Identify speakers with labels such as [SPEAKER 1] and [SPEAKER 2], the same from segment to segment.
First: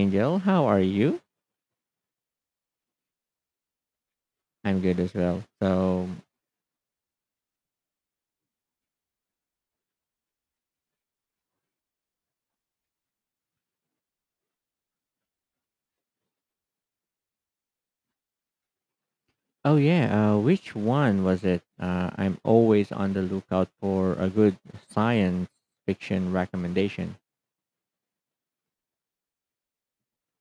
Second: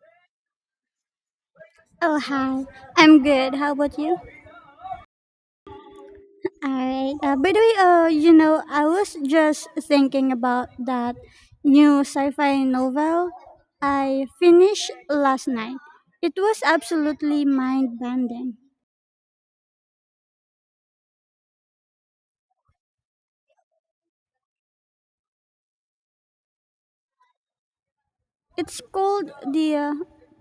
[SPEAKER 1] Angel, how are you?
[SPEAKER 2] Oh, hi. I'm good. How about you?
[SPEAKER 1] I'm good as well. So,
[SPEAKER 2] All right. By the way, you know, I was just thinking about that new sci-fi novel I finished last night. It was absolutely mind-bending.
[SPEAKER 1] oh yeah, which one was it? I'm always on the lookout for a good science fiction recommendation.
[SPEAKER 2] It's called the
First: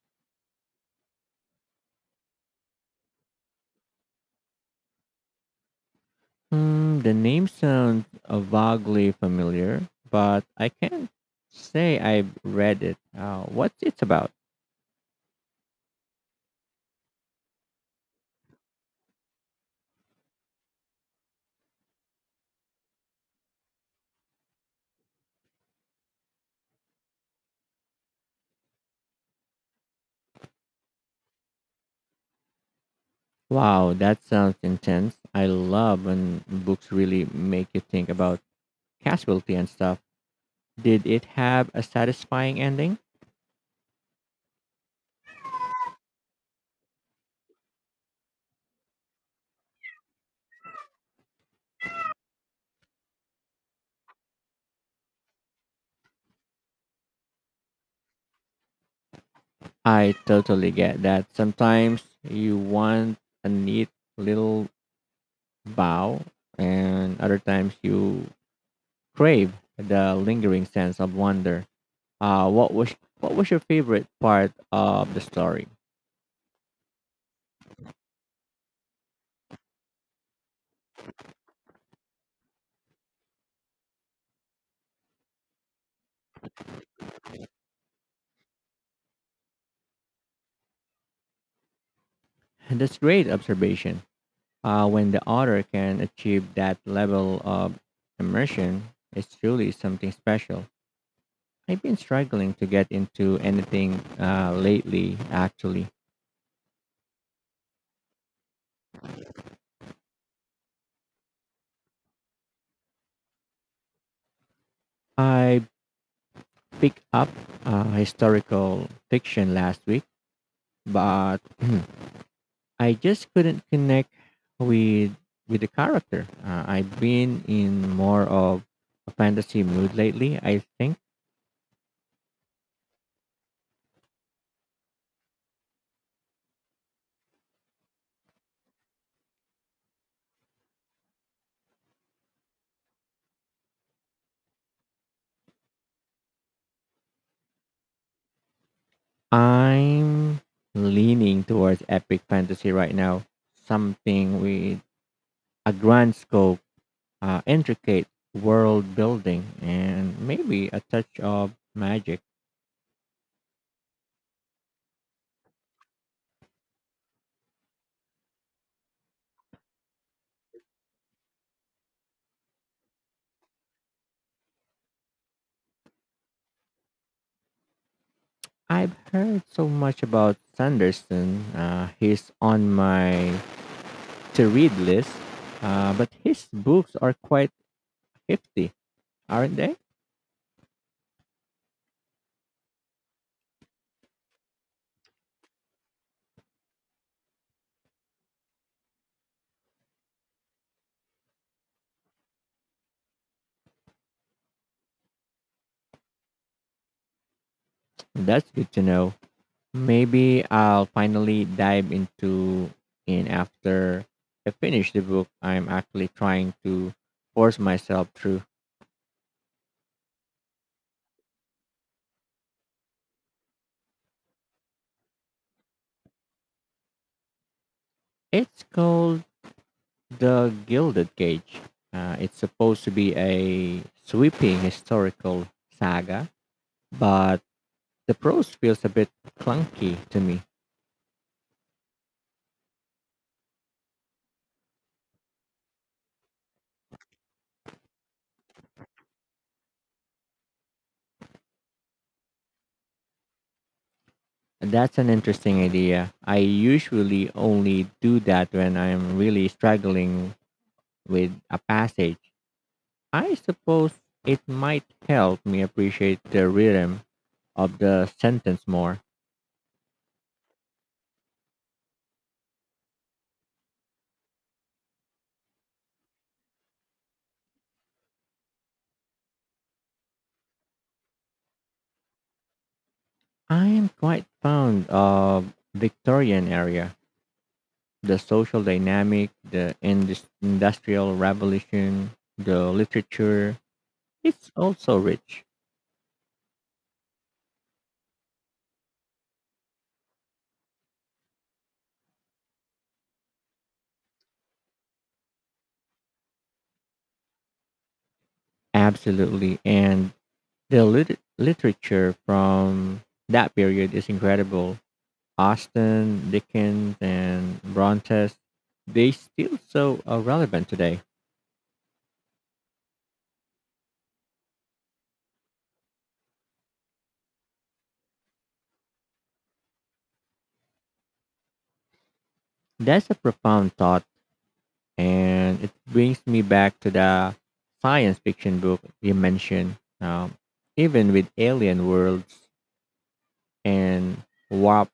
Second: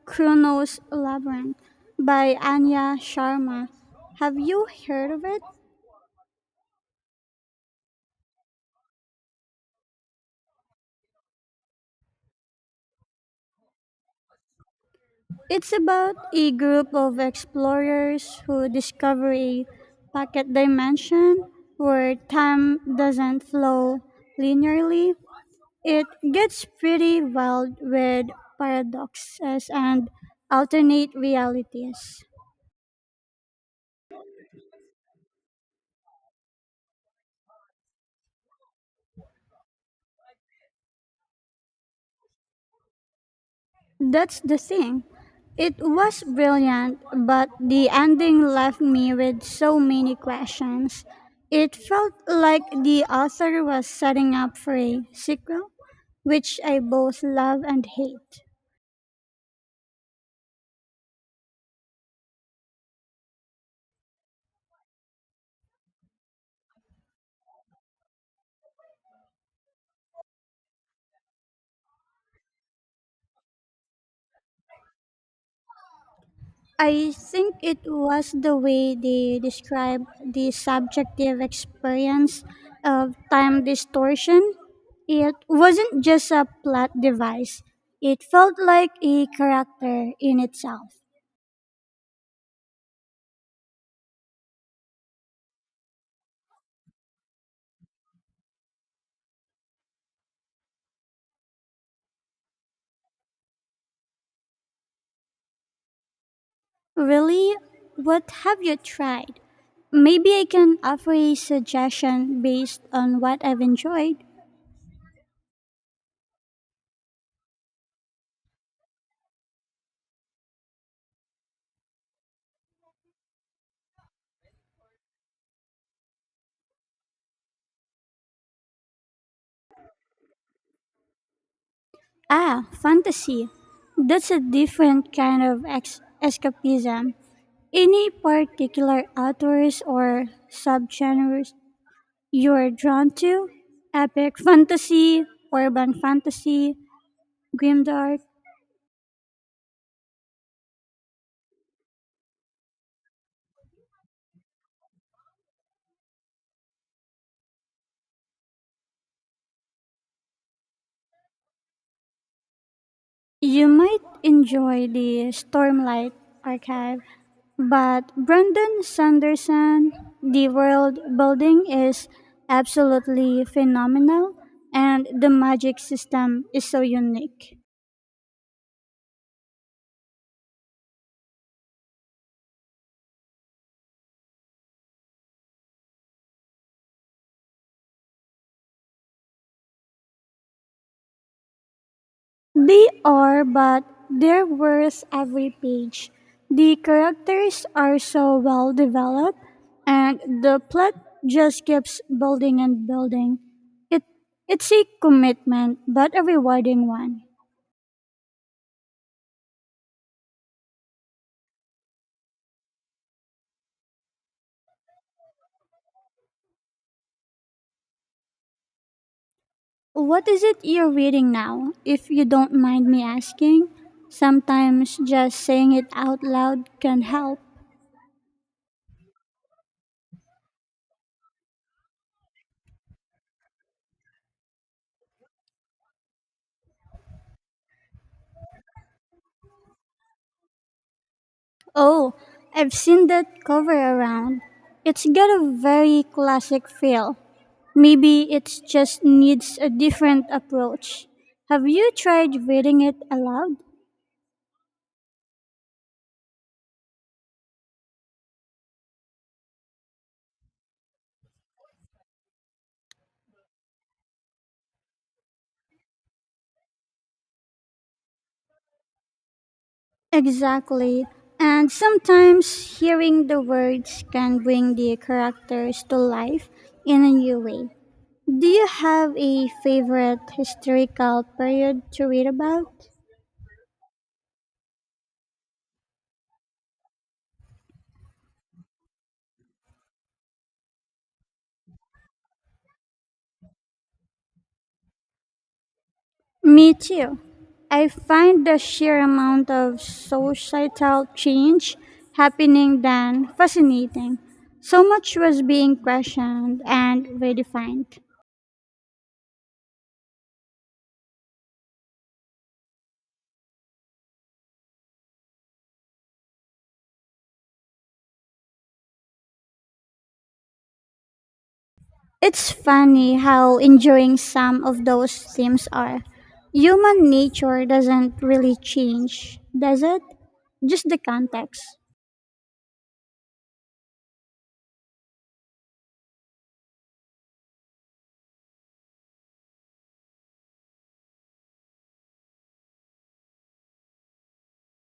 [SPEAKER 2] Chronos Labyrinth by Anya Sharma. Have you heard of it?
[SPEAKER 1] Hmm, the name sounds vaguely familiar, but I can't say I've read it. What's it about?
[SPEAKER 2] It's about a group of explorers who discover a pocket dimension where time doesn't flow linearly. It gets pretty wild with paradoxes and alternate realities.
[SPEAKER 1] Wow, that sounds intense. I love when books really make you think about casualty and stuff. Did it have a satisfying ending?
[SPEAKER 2] That's the thing. It was brilliant, but the ending left me with so many questions. It felt like the author was setting up for a sequel, which I both love and hate.
[SPEAKER 1] I totally get that. Sometimes you want a neat little bow, and other times you crave the lingering sense of wonder. What was your favorite part of the story?
[SPEAKER 2] I think it was the way they described the subjective experience of time distortion. It wasn't just a plot device, it felt like a character in itself.
[SPEAKER 1] And That's great observation. When the author can achieve that level of immersion, it's truly something special. I've been struggling to get into anything lately. Actually,
[SPEAKER 2] Really? What have you tried? Maybe I can offer a suggestion based on what I've enjoyed.
[SPEAKER 1] I picked up a historical fiction last week, but I just couldn't connect with with the character. I've been in more of a fantasy mood lately. I think
[SPEAKER 2] Ah, fantasy. That's a different kind of escapism. Any particular authors or subgenres you're drawn to? Epic fantasy, urban fantasy, grimdark?
[SPEAKER 1] I'm leaning towards epic fantasy right now, something with a grand scope, intricate world building, and maybe a touch of magic.
[SPEAKER 2] You might enjoy the Stormlight Archive, but Brandon Sanderson, the world building is absolutely phenomenal, and the magic system is so unique.
[SPEAKER 1] I've heard so much about Sanderson. He's on my to read list, but his books are quite hefty, aren't they?
[SPEAKER 2] They are, but they're worth every page. The characters are so well developed, and the plot just keeps building and building. It, it's a commitment, but a rewarding one.
[SPEAKER 1] That's good to know. Maybe I'll finally dive into in after I finish the book I'm actually trying to force myself through.
[SPEAKER 2] What is it you're reading now, if you don't mind me asking? Sometimes just saying it out loud can help.
[SPEAKER 1] It's called The Gilded Cage. It's supposed to be a sweeping historical saga, but the prose feels a bit clunky to me.
[SPEAKER 2] Oh, I've seen that cover around. It's got a very classic feel. Maybe it just needs a different approach. Have you tried reading it aloud?
[SPEAKER 1] That's an interesting idea. I usually only do that when I'm really struggling with a passage. I suppose it might help me appreciate the rhythm of the sentence more.
[SPEAKER 2] Exactly. And sometimes hearing the words can bring the characters to life in a new way. Do you have a favorite historical period to read about?
[SPEAKER 1] I am quite fond of Victorian era, the social dynamic, the industrial revolution, the literature. It's also rich.
[SPEAKER 2] Me too. I find the sheer amount of societal change happening then fascinating. So much was being questioned and redefined.
[SPEAKER 1] Absolutely. And the literature from that period is incredible. Austin, Dickens, and Brontes, they still so relevant today.
[SPEAKER 2] It's funny how enduring some of those themes are. Human nature doesn't really change, does it? Just the context.
[SPEAKER 1] That's a profound thought, and it brings me back to the science fiction book you mentioned. Even with alien worlds and warp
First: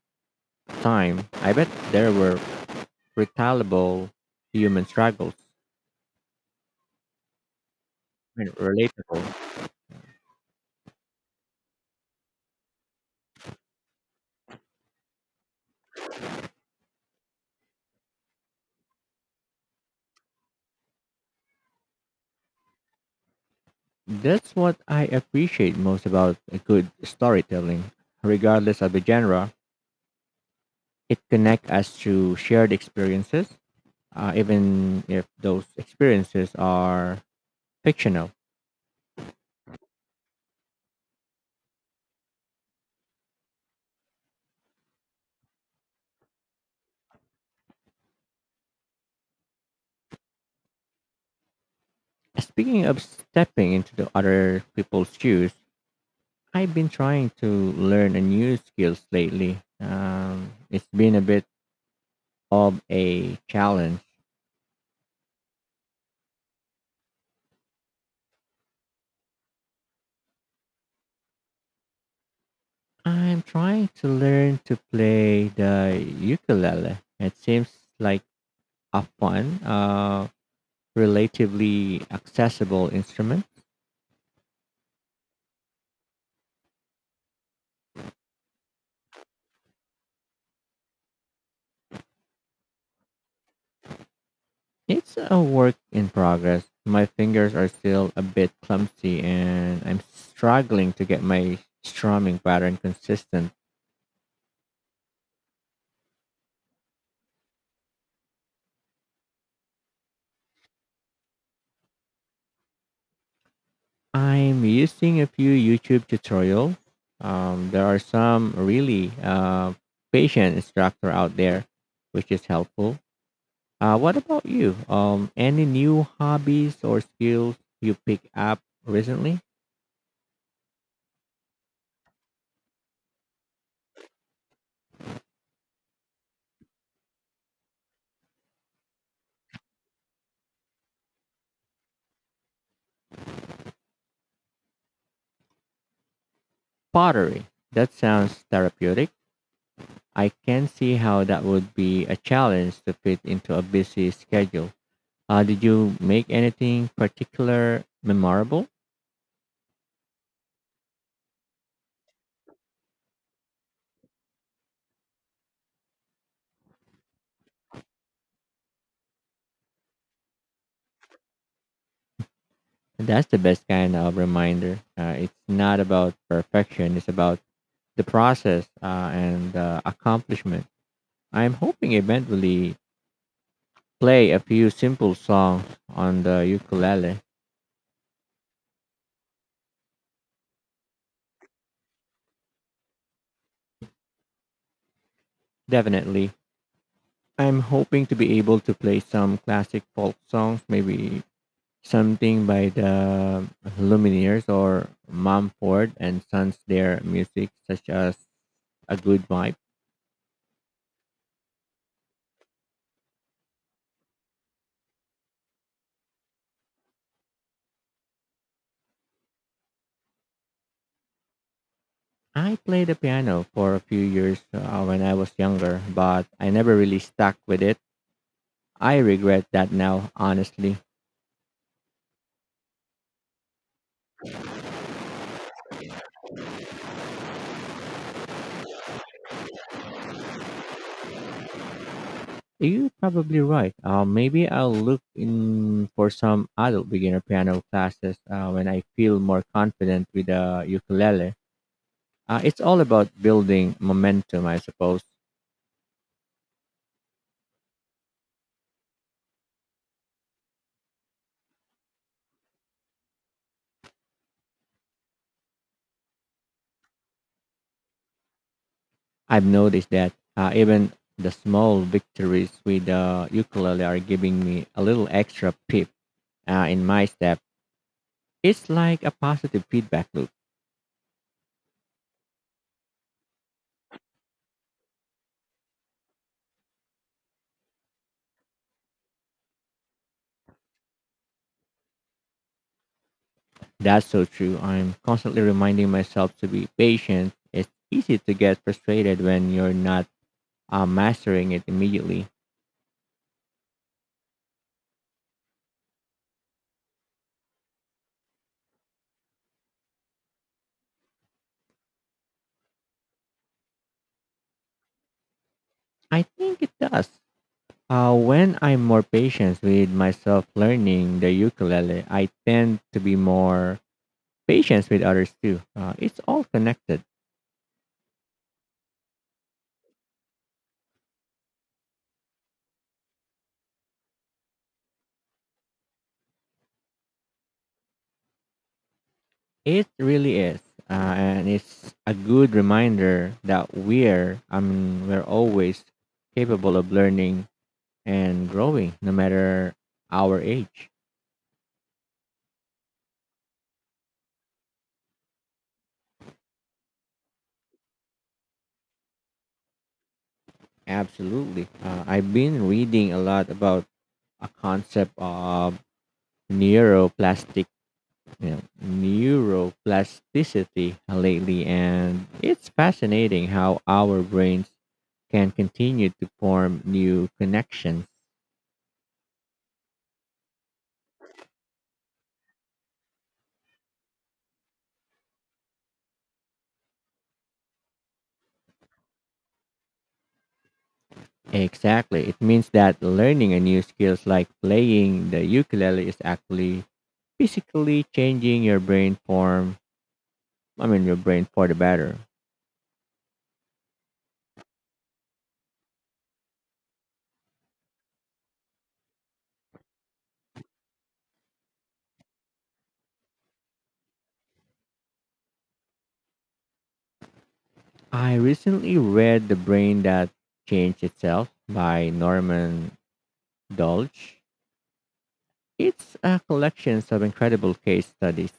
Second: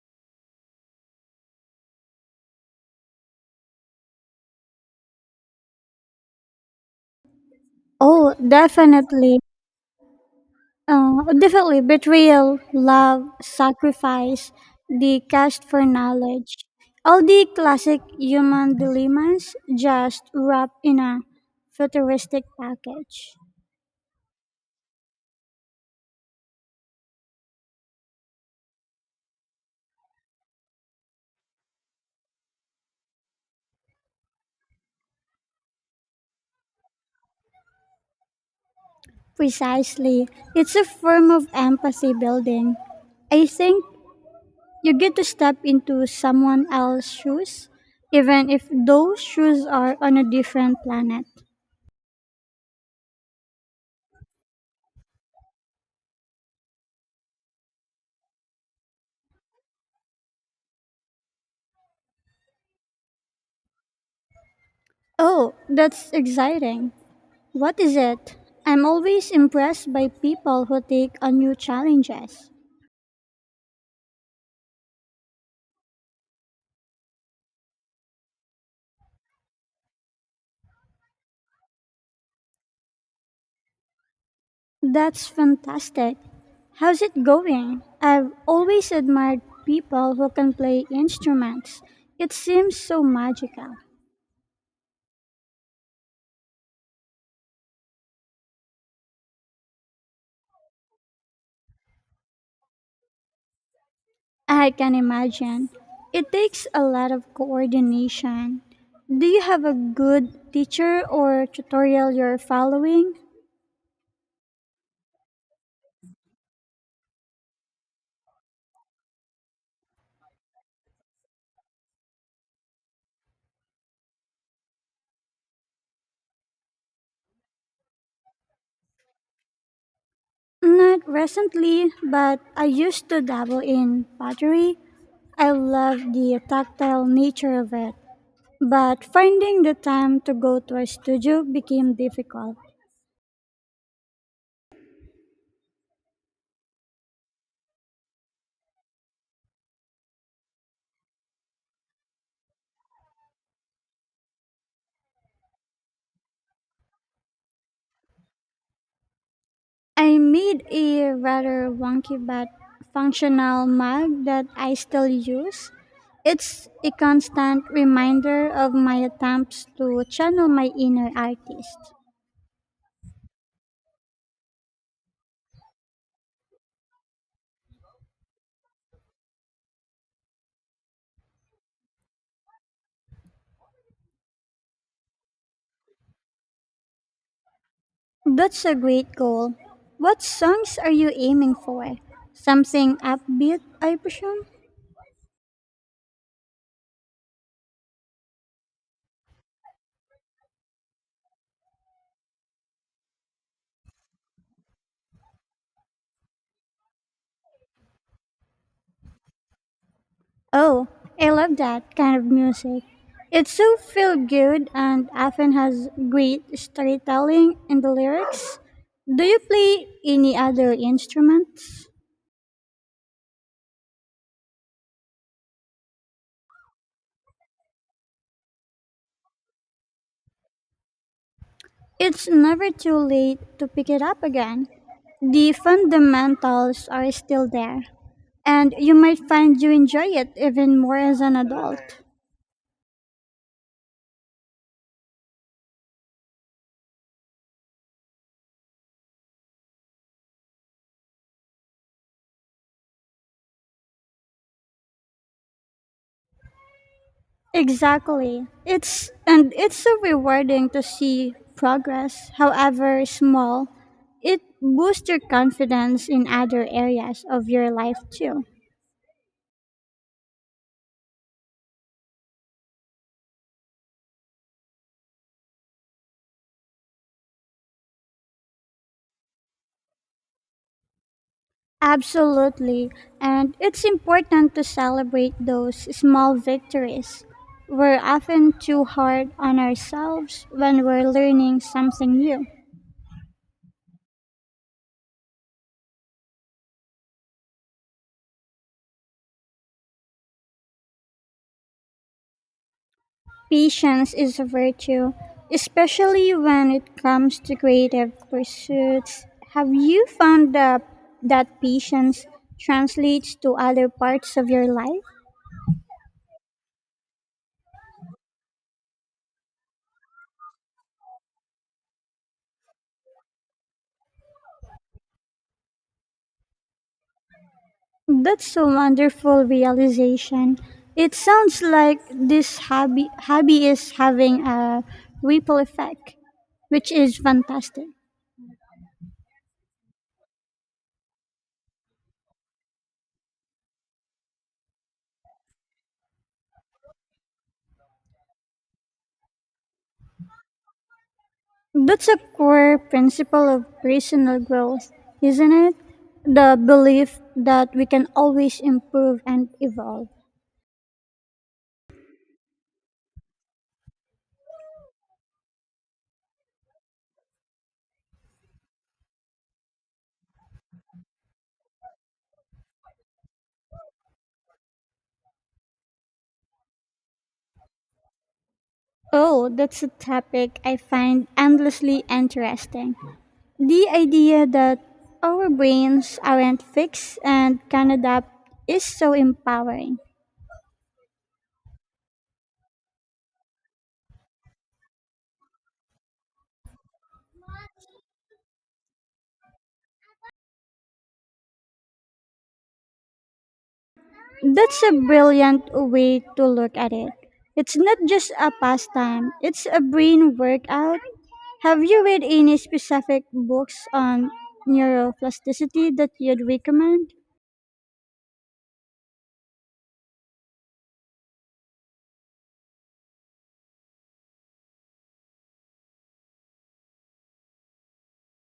[SPEAKER 1] time, I bet there were retaliable human struggles
[SPEAKER 2] Oh,
[SPEAKER 1] and relatable.
[SPEAKER 2] definitely. Definitely betrayal, love, sacrifice, the quest for knowledge. All the classic human dilemmas just wrapped in a futuristic package.
[SPEAKER 1] That's what I appreciate most about a good storytelling. Regardless of the genre, it connects us to shared experiences, even if those experiences are fictional.
[SPEAKER 2] Precisely. It's a form of empathy building. I think you get to step into someone else's shoes, even if those shoes are on a different planet.
[SPEAKER 1] Speaking of stepping into the other people's shoes, I've been trying to learn a new skills lately. It's been a bit of a challenge.
[SPEAKER 2] Oh, that's exciting. What is it? I'm always impressed by people who take on new challenges.
[SPEAKER 1] I'm trying to learn to play the ukulele. It seems like a fun, relatively accessible instrument.
[SPEAKER 2] That's fantastic. How's it going? I've always admired people who can play instruments. It seems so magical.
[SPEAKER 1] It's a work in progress. My fingers are still a bit clumsy and I'm struggling to get my strumming pattern consistent.
[SPEAKER 2] I can imagine. It takes a lot of coordination. Do you have a good teacher or tutorial you're following?
[SPEAKER 1] I'm using a few YouTube tutorials. There are some really patient instructor out there, which is helpful. What about you? Any new hobbies or skills you pick up recently?
[SPEAKER 2] Not recently, but I used to dabble in pottery. I love the tactile nature of it, but finding the time to go to a studio became difficult.
[SPEAKER 1] Pottery. That sounds therapeutic. I can see how that would be a challenge to fit into a busy schedule. Did you make anything particular memorable?
[SPEAKER 2] I made a rather wonky but functional mug that I still use. It's a constant reminder of my attempts to channel my inner artist.
[SPEAKER 1] That's the best kind of reminder. It's not about perfection, it's about the process and accomplishment. I'm hoping eventually play a few simple songs on the ukulele.
[SPEAKER 2] That's a great goal. What songs are you aiming for? Something upbeat, I presume?
[SPEAKER 1] Definitely. I'm hoping to be able to play some classic folk songs, maybe something by the Lumineers or Mumford and Sons their music such as a good vibe.
[SPEAKER 2] Oh, I love that kind of music. It's so feel good and often has great storytelling in the lyrics. Do you play any other instruments?
[SPEAKER 1] I played the piano for a few years when I was younger, but I never really stuck with it. I regret that now, honestly.
[SPEAKER 2] It's never too late to pick it up again. The fundamentals are still there, and you might find you enjoy it even more as an adult.
[SPEAKER 1] You're probably right. Maybe I'll look in for some adult beginner piano classes when I feel more confident with the ukulele. It's all about building momentum, I suppose.
[SPEAKER 2] Exactly. It's so rewarding to see progress, however small. It boosts your confidence in other areas of your life too.
[SPEAKER 1] I've noticed that even the small victories with the ukulele are giving me a little extra pip in my step. It's like a positive feedback loop.
[SPEAKER 2] Absolutely. And it's important to celebrate those small victories. We're often too hard on ourselves when we're learning something new.
[SPEAKER 1] That's so true. I'm constantly reminding myself to be patient. It's easy to get frustrated when you're not mastering it immediately.
[SPEAKER 2] Patience is a virtue, especially when it comes to creative pursuits. Have you found that patience translates to other parts of your life?
[SPEAKER 1] I think it does. When I'm more patient with myself learning the ukulele, I tend to be more patient with others too. It's all connected.
[SPEAKER 2] That's a wonderful realization. It sounds like this hobby is having a ripple effect, which is fantastic.
[SPEAKER 1] It really is, and it's a good reminder that we're I mean we're always capable of learning and growing, no matter our age.
[SPEAKER 2] That's a core principle of personal growth, isn't it? The belief that we can always improve and evolve.
[SPEAKER 1] Absolutely, I've been reading a lot about a concept of neuroplastic, neuroplasticity lately, and it's fascinating how our brains can continue to form new connections.
[SPEAKER 2] Oh, that's a topic I find endlessly interesting. The idea that our brains aren't fixed and can adapt is so empowering.
[SPEAKER 1] Exactly. It means that learning a new skills like playing the ukulele is actually physically changing your brain form. I mean, your brain for the better.
[SPEAKER 2] That's a brilliant way to look at it. It's not just a pastime, it's a brain workout. Have you read any specific books on neuroplasticity that you'd recommend?
[SPEAKER 1] I recently read The Brain That Changed Itself by Norman Dolch. It's a collection of incredible case studies.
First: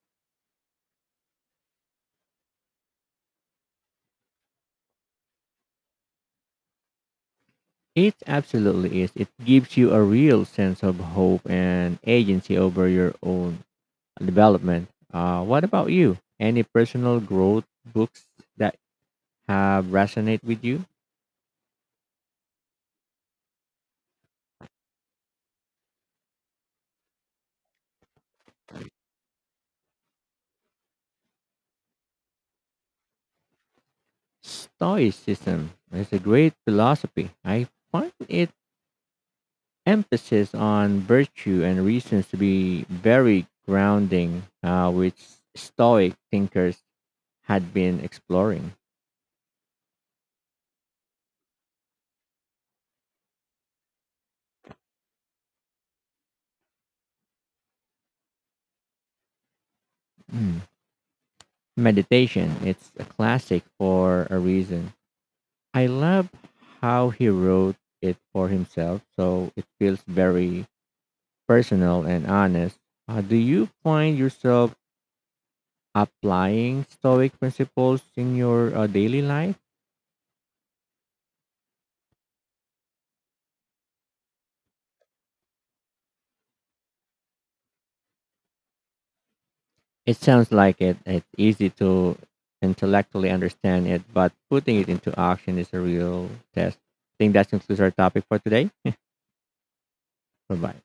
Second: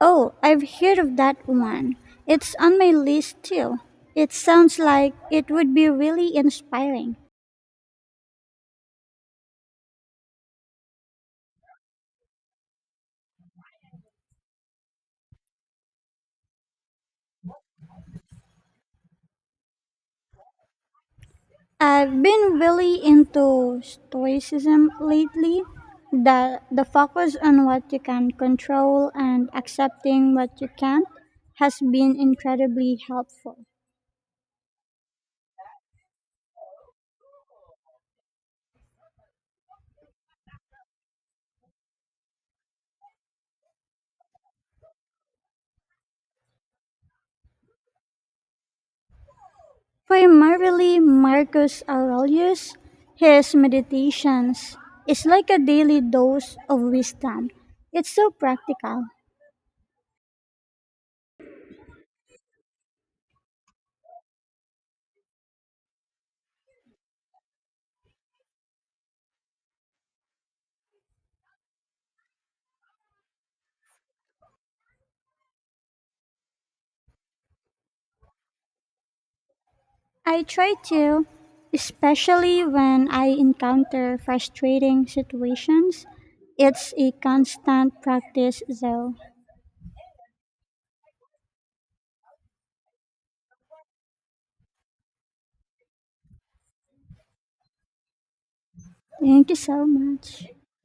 [SPEAKER 2] Oh, I've heard of that one. It's on my list too. It sounds like it would be really inspiring.
[SPEAKER 1] It absolutely is. It gives you a real sense of hope and agency over your own development. What about you? Any personal growth books that have resonate with you.
[SPEAKER 2] I've been really into stoicism lately. The focus on what you can control and accepting what you can't has been incredibly helpful.
[SPEAKER 1] Stoicism is a great philosophy. I find its emphasis on virtue and reasons to be very grounding, which Stoic thinkers had been exploring.
[SPEAKER 2] Primarily Marcus Aurelius, his meditations is like a daily dose of wisdom. It's so practical.
[SPEAKER 1] Mm. Meditation, it's a classic for a reason. I love how he wrote it for himself, so it feels very personal and honest. Do you find yourself applying stoic principles in your daily life.
[SPEAKER 2] I try to, especially when I encounter frustrating situations. It's a constant practice, though.
[SPEAKER 1] It sounds like it's easy to intellectually understand it but putting it into action is a real test. I think that concludes our topic for today.
[SPEAKER 2] Thank you so much.
[SPEAKER 1] Bye bye.